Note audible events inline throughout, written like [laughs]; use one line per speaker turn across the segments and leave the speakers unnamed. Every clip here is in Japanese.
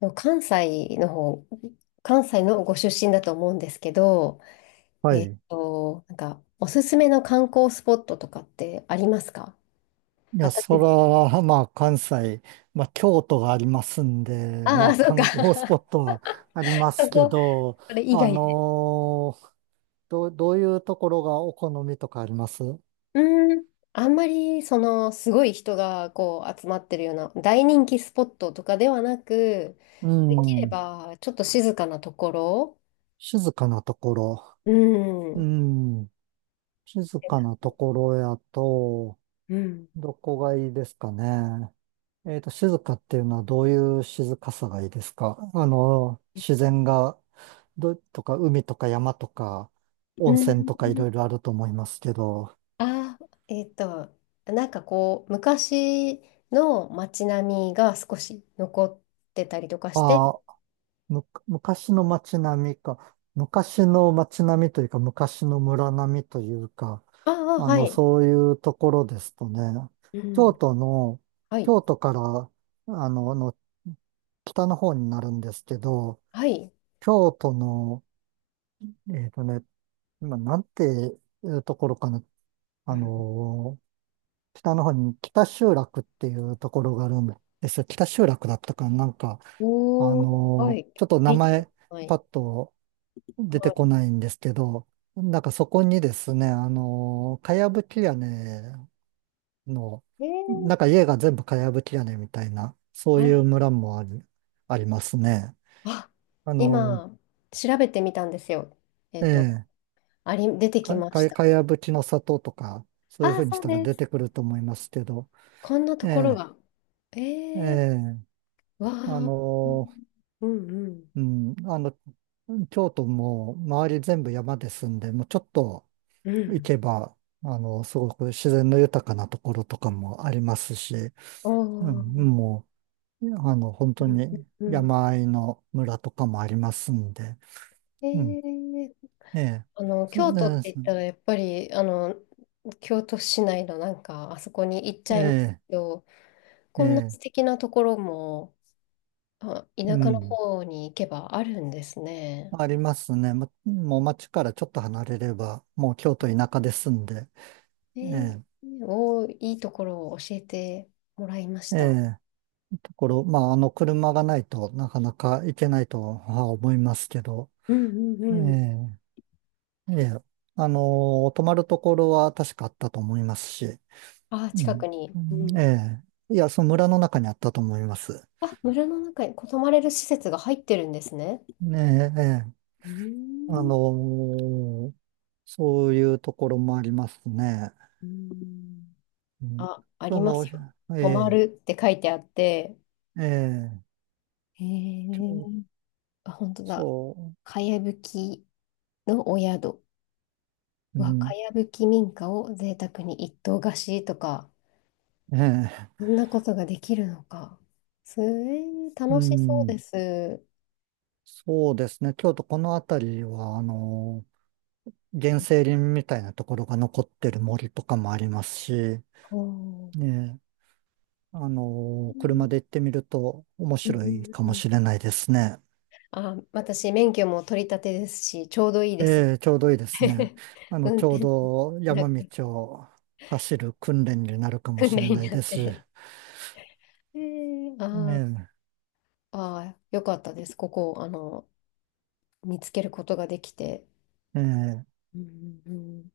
でも関西の方、関西のご出身だと思うんですけど、
はい。
おすすめの観光スポットとかってありますか？
いや、そ
私、
ら、まあ、関西、まあ、京都がありますんで、
あ
ま
あ、
あ、
そうか。
観光スポ
[laughs]
ットはありま
そ
すけ
こ、
ど、
それ以
あ
外で。
のーどういうところがお好みとかあります？
うーん、あんまり、すごい人が、こう、集まってるような、大人気スポットとかではなく、
う
できれ
ん。
ば、ちょっと静かなところ。
静かなところ。
う
う
ん。
ん。静かなところやと、
うん。
どこがいいですかね。静かっていうのはどういう静かさがいいですか？あの、自然が、とか海とか山とか
う
温泉とかい
ん。
ろいろあると思いますけど、
あー、えっと、なんかこう、昔の街並みが少し残ってたりとかして、
ああ、昔の街並みか、昔の街並みというか昔の村並みというか、
ああ、
あ
は
の、
い、
そういうところですとね、
う
京
ん。
都の、
はい、
京都から、あの、あの北の方になるんですけど、
はい、
京都のえっとね、今、なんていうところかな。
う
あ
ん。
のー北の方に北集落っていうところがあるんですよ。北集落だったかな、なんか、
おー、はい、
ちょっと
聞
名
いてくだ
前、
さい。
パッと出てこ
は
ないんですけど、なんかそこにですね、かやぶき屋根の、
い、えー、
なんか家が全部かやぶき屋根みたいな、そう
は
いう
い。
村もあり、ありますね。
あ、
あの
今、調べてみたんですよ。えっと、
ええ、
あり、出てきました。
かやぶきの里とか、そういう
あ
ふ
あ、
うに
そ
し
う
たら
で
出て
す。
くると思いますけど、
こんな
え
ところ
え、
が。え
え
ー、
え、
わ
あ
あ、
の
うんうん。
うん、あの、京都も周り全部山ですんで、もうちょっと
う
行
ん。
けば、あの、すごく自然の豊かなところとかもありますし、うん、
おー、
もう、あの、本当
うん
に
うん。
山あいの村とかもありますんで、
え
うん、
ー、
ええ、
京都っ
え
て言ったら、やっぱり、京都市内のなんか、あそこに行っちゃいます
え、
けど、
え
こんな
え、
素
ええ、
敵なところも、あ、田
う
舎の
ん。
方に行けばあるんですね。
ありますね。もう町からちょっと離れれば、もう京都田舎で住んで、
えー、
え
おー、いいところを教えてもらいまし
え、え
た。
え、ところ、まあ、あの車がないとなかなか行けないとは思いますけど、
うんうん
え
うん。
え、ええ、あの、泊まるところは確かあったと思いますし、
あー、
う
近く
ん、
に。
う
う
ん、
ん。
ええ、いや、その村の中にあったと思います。
あ、村の中に泊まれる施設が入ってるんですね。
ねえ、ええ、
うー
あ
ん。
の、そういうところもありますね。
うん。
うん、
あ、あ
そ
ります
の、
よ。
え
泊ま
え、
るって書いてあって、
ええ、
へえ。あ、本当だ。
そ
かやぶきのお宿。
う、う
うわ、
ん、
かやぶき民家を贅沢に一棟貸しとか、
ねえ、
そんなことができるのか。すえー、
う
楽しそう
ん、
です。
そうですね。京都この辺りは、あの、原生林みたいなところが残ってる森とかもありますし、
おー。
ねえ、あ
う
の、
ん
車で行ってみると面
うん
白
う
い
ん。
か
う
も
ん。
しれないですね。
あ、私、免許も取り立てですし、ちょうどいいです。
ええ、ちょうどいいですね。
[laughs]
あの、
運
ちょう
転、
ど
な
山
んか
道を走る訓練になるかも
訓
し
練
れな
に
い
なっ
ですし、
て。えー、
え
あー
え、
あー、よかったです。ここ、あの、見つけることができて。
ええ、
うんうんうん。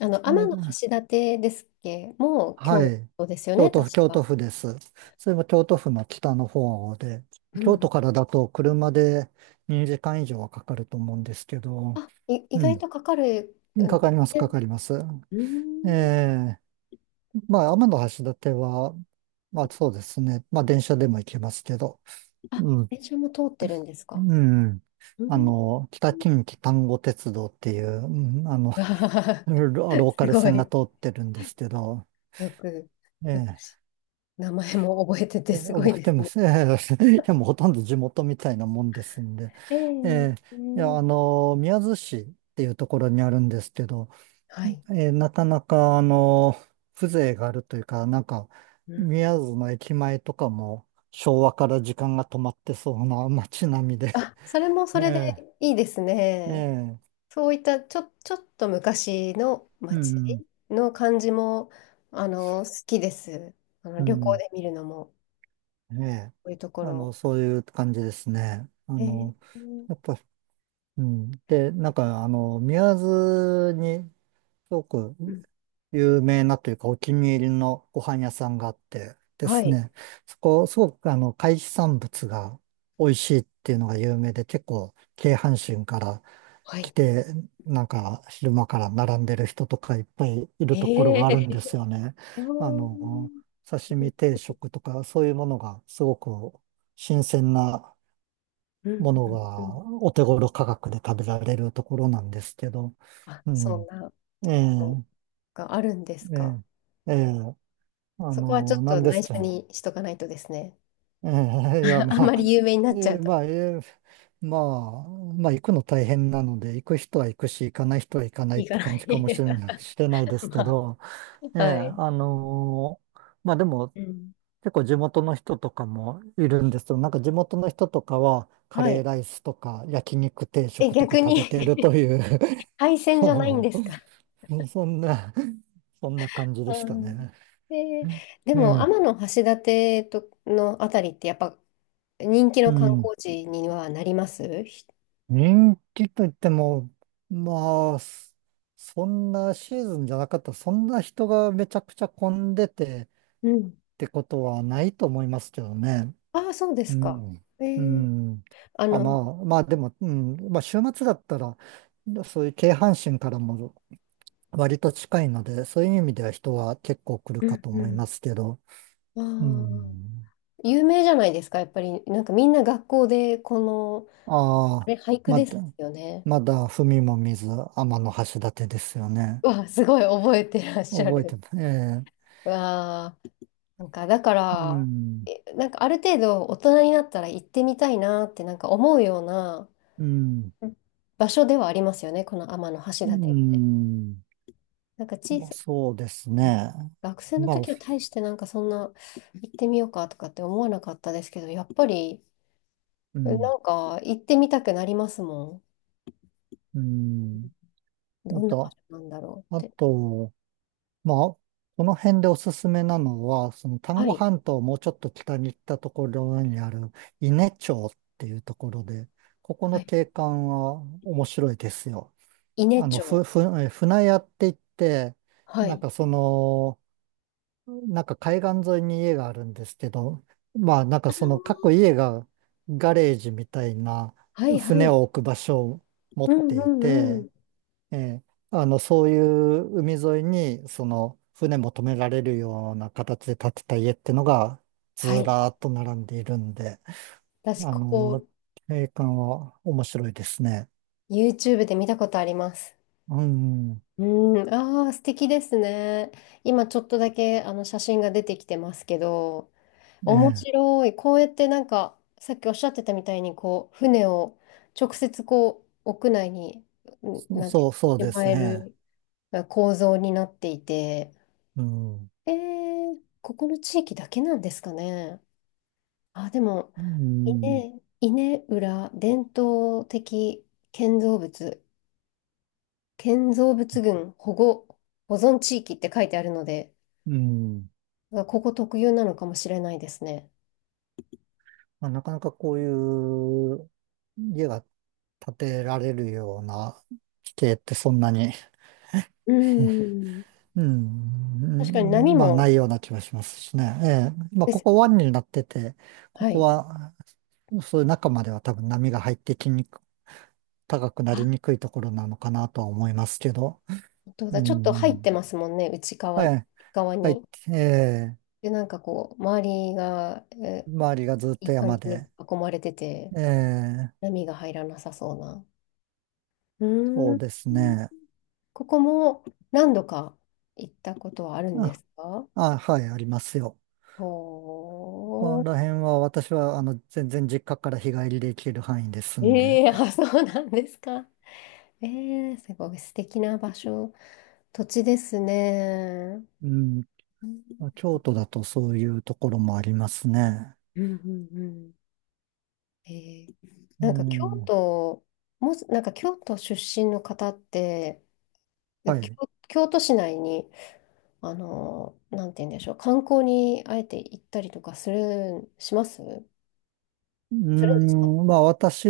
あの、
いや、
天橋立ですっけ？もう
は
京
い。
都ですよね、
京都
確
府、京都
か。
府です。それも京都府の北の方で、
う
京都
ん。
からだと車で2時間以上はかかると思うんですけど、
意
う
外とかかる
ん、
ん
かか
で
ります、
す
か
ね。
かります。
うー
え
ん。
え、まあ、天橋立は、まあそうですね、まあ電車でも行けますけど、
あ、
うん、
電車も通ってるんですか？
うん、
う
あ
ん。
の、北近畿丹後鉄道っていう、うん、あの、
[laughs] わあ、
ロローカ
す
ル
ご
線が
い。
通ってるんですけど、
よく、よく
ええ
し名前も覚えててすごい
覚え
で
て
す
ま
ね。
す。[laughs] いや、もうほとんど地元みたいなもんですんで。
[laughs] ええ。
えー
え
いや、
え。
宮津市っていうところにあるんですけど、
はい。
なかなか、風情があるというか、なんか、
うん。
宮津の駅前とかも昭和から時間が止まってそうな [laughs] 街並みで。
あ、それも
[laughs]
それで
ええ、
いいですね。
ええ、
そういったちょ、ちょっと昔の
う
街
ん、
の感じも、あの、好きです。あ
う
の、旅行
ん、
で見るのも、
うん、ええ、
こういうとこ
あ
ろ。
の、そういう感じですね。あ
えー。
の、やっぱ、うん。で、なんか、あの、宮津に、すごく
うん。
有名なというかお気に入りのご飯屋さんがあってで
は
す
い。
ね、そこ、すごくあの、海産物が美味しいっていうのが有名で、結構、京阪神から
は
来
い。
て、なんか、昼間から並んでる人とかいっぱいい
え
るところがあ
ー、
るんですよね。
[laughs]
あ
う
の、
ん、
刺身定食とか、そういうものがすごく新鮮な
うん、
もの
う
が
ん。
お手頃価格で食べられるところなんですけど、
あ、
う
そん
ん、
な
え
ところ
え、
があるんです
え
か？
え、ええ、あ
そこはちょっ
の、
と
何です
内緒
か。
にしとかないとですね。
ええ、いや、
[laughs]
ま
あん
あ、
まり有名にな
え
っちゃ
え、
うと
まあ、ええ、まあ、まあ、行くの大変なので、行く人は行くし、行かない人は行かないっ
いか
て
な
感
い。
じかもしれな
[laughs]
い、しれないですけ
ま
ど、え
あ、
え、
はい。
あのまあでも、
うん。
結構地元の人とかもいるんですけど、なんか地元の人とかは、カ
は
レー
い。
ライスとか、焼肉定
え、
食とか
逆
食べてる
に
という
海
[laughs]
鮮
あ
じゃないん
の、
ですか？
そんな、そんな感じでし
う
た
ん。
ね。
[laughs] で、でも
え
天
え、
橋立とのあたりってやっぱ人気
う
の観
ん。
光地にはなりますひ。
人気といっても、まあ、そんなシーズンじゃなかったら、そんな人がめちゃくちゃ混んでてっ
うん。
てことはないと思いますけどね。
ああ、そうで
う
すか。
ん。
え
う
ー、
ん。
あ
あ、ま
の、
あ、まあでも、うん。まあ週末だったら、そういう京阪神からも割と近いので、そういう意味では人は結構来る
う
か
ん
と
う
思い
ん。
ますけど。
あ
う
あ、
ん。
有名じゃないですか、やっぱり。なんかみんな学校でこの、あ
ああ、
れ、俳句
ま
です
だ、
よね。
まだ踏みも見ず、天橋立ですよね。
わあ、すごい覚えてらっしゃ
覚えて
る。
ます。ええ、
わあ、なんかだか
う
ら、
ん、
えなんかある程度大人になったら行ってみたいなってなんか思うような
うん、
場所ではありますよね、この天橋
う
立って。
ん。
なんか小
まあ、
さ、
そうですね。
学生の
まあ、
時は大してなんかそんな行ってみようかとかって思わなかったですけど、やっぱり
う
な
ん、
んか行ってみたくなりますも
うん。
ん。ど
あ
んな場所
と、
なんだろ
あ
うって。
と、まあ、この辺でおすすめなのは、その丹
は
後
い。
半島をもうちょっと北に行ったところにある伊根町っていうところで、ここ
は
の
い。
景観は面白いですよ。
伊根
あの、ふ、
町。
ふ、え船屋って言って、
は
なん
い。
かその、なんか海岸沿いに家があるんですけど、まあなんかその各家がガレージみたいな
はいは
船
い。
を置く場所を持
う
っ
ん
て
う
い
んう
て、
ん。
ええ、あのそういう海沿いにその船も止められるような形で建てた家ってのが
は
ず
い。
らーっと並んでいるんで、
私、
あ
こ
の、
こ、
景観は面白いですね。
YouTube で見たことあります。
うん、
うん。ああ、素敵ですね。今ちょっとだけあの写真が出てきてますけど、
え
面
え、
白い。こうやってなんか、さっきおっしゃってたみたいに、こう、船を直接こう、屋内に、うんなんていう
そう
の、
で
しま
す
え
ね。
るまあ構造になっていて、
うん、
えー、ここの地域だけなんですかね。あ、でも、
うん、
稲浦伝統的建造物、建造物群保護、保存地域って書いてあるので、
うん。
まあここ特有なのかもしれないですね。
まあ、なかなかこういう家が建てられるような地形ってそんなに、
うん。
う
確かに
ん、う
波
ん、まあ
も
ないような気がしますしね。ええ、まあ
で
こ
す。
こ湾になってて、こ
は
こ
い。
は、そういう中までは多分波が入ってきにく、高くなりにくいところなのかなとは思いますけど。
本当
う
だ、ちょっと入って
ん、
ますもんね、内側、
はい、
側
はい、
に。
ええ、
で、なんかこう、周りが、え
周りがずっ
い
と
い感
山
じに
で、
囲まれてて、
ええ、
波が入らなさそうな。う
そ
ーん。
うですね。
ここも何度か行ったことはあるんで
あ、
すか？
あ、はい、ありますよ。こ
ほ
こ
ー。
ら辺は私はあの全然実家から日帰りで行ける範囲ですんで、
ええ。あ、そうなんですか。ええ、すごい素敵な場所、土地ですね。
うん、
う
ま
ん
あ京都だとそういうところもありますね。
うんうん。うん。えー。
う
なんか京
ん、は
都、もし、なんか京都出身の方って、で京、
い。
京都市内に、あのなんて言うんでしょう、観光にあえて行ったりとかする、しますする
う
んですか？
ん、まあ私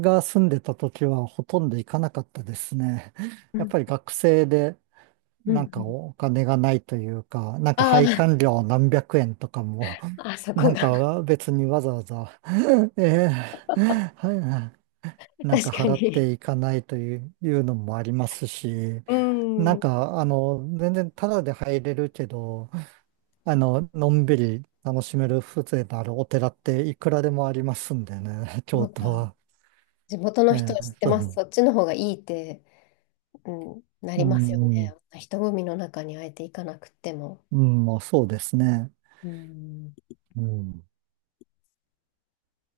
が住んでた時はほとんど行かなかったですね。[laughs]
う
やっ
ん
ぱり学生で
うんう
なんか
ん。
お金がないというか、なんか配
あ
管料何百円とかも、
あ、[laughs]
[laughs]
あそ
な
こ
ん
が。
か別にわざわざ、[laughs] ええ、はい、
[laughs]
なんか
確か
払っ
に。
ていかないという、のもありますし、
う
なん
ん。
か、あの、全然タダで入れるけど、あの、のんびり楽しめる風情のあるお寺っていくらでもありますんでね、[laughs]
そ
京
う
都
か。
は。
地元
え
の人は
え、
知って
そう、
ます。そっちの方がいいって、うん、なり
う
ますよね。
ん、
人混みの中にあえて行かなくっても。
うん、まあそうですね。
うん。
うん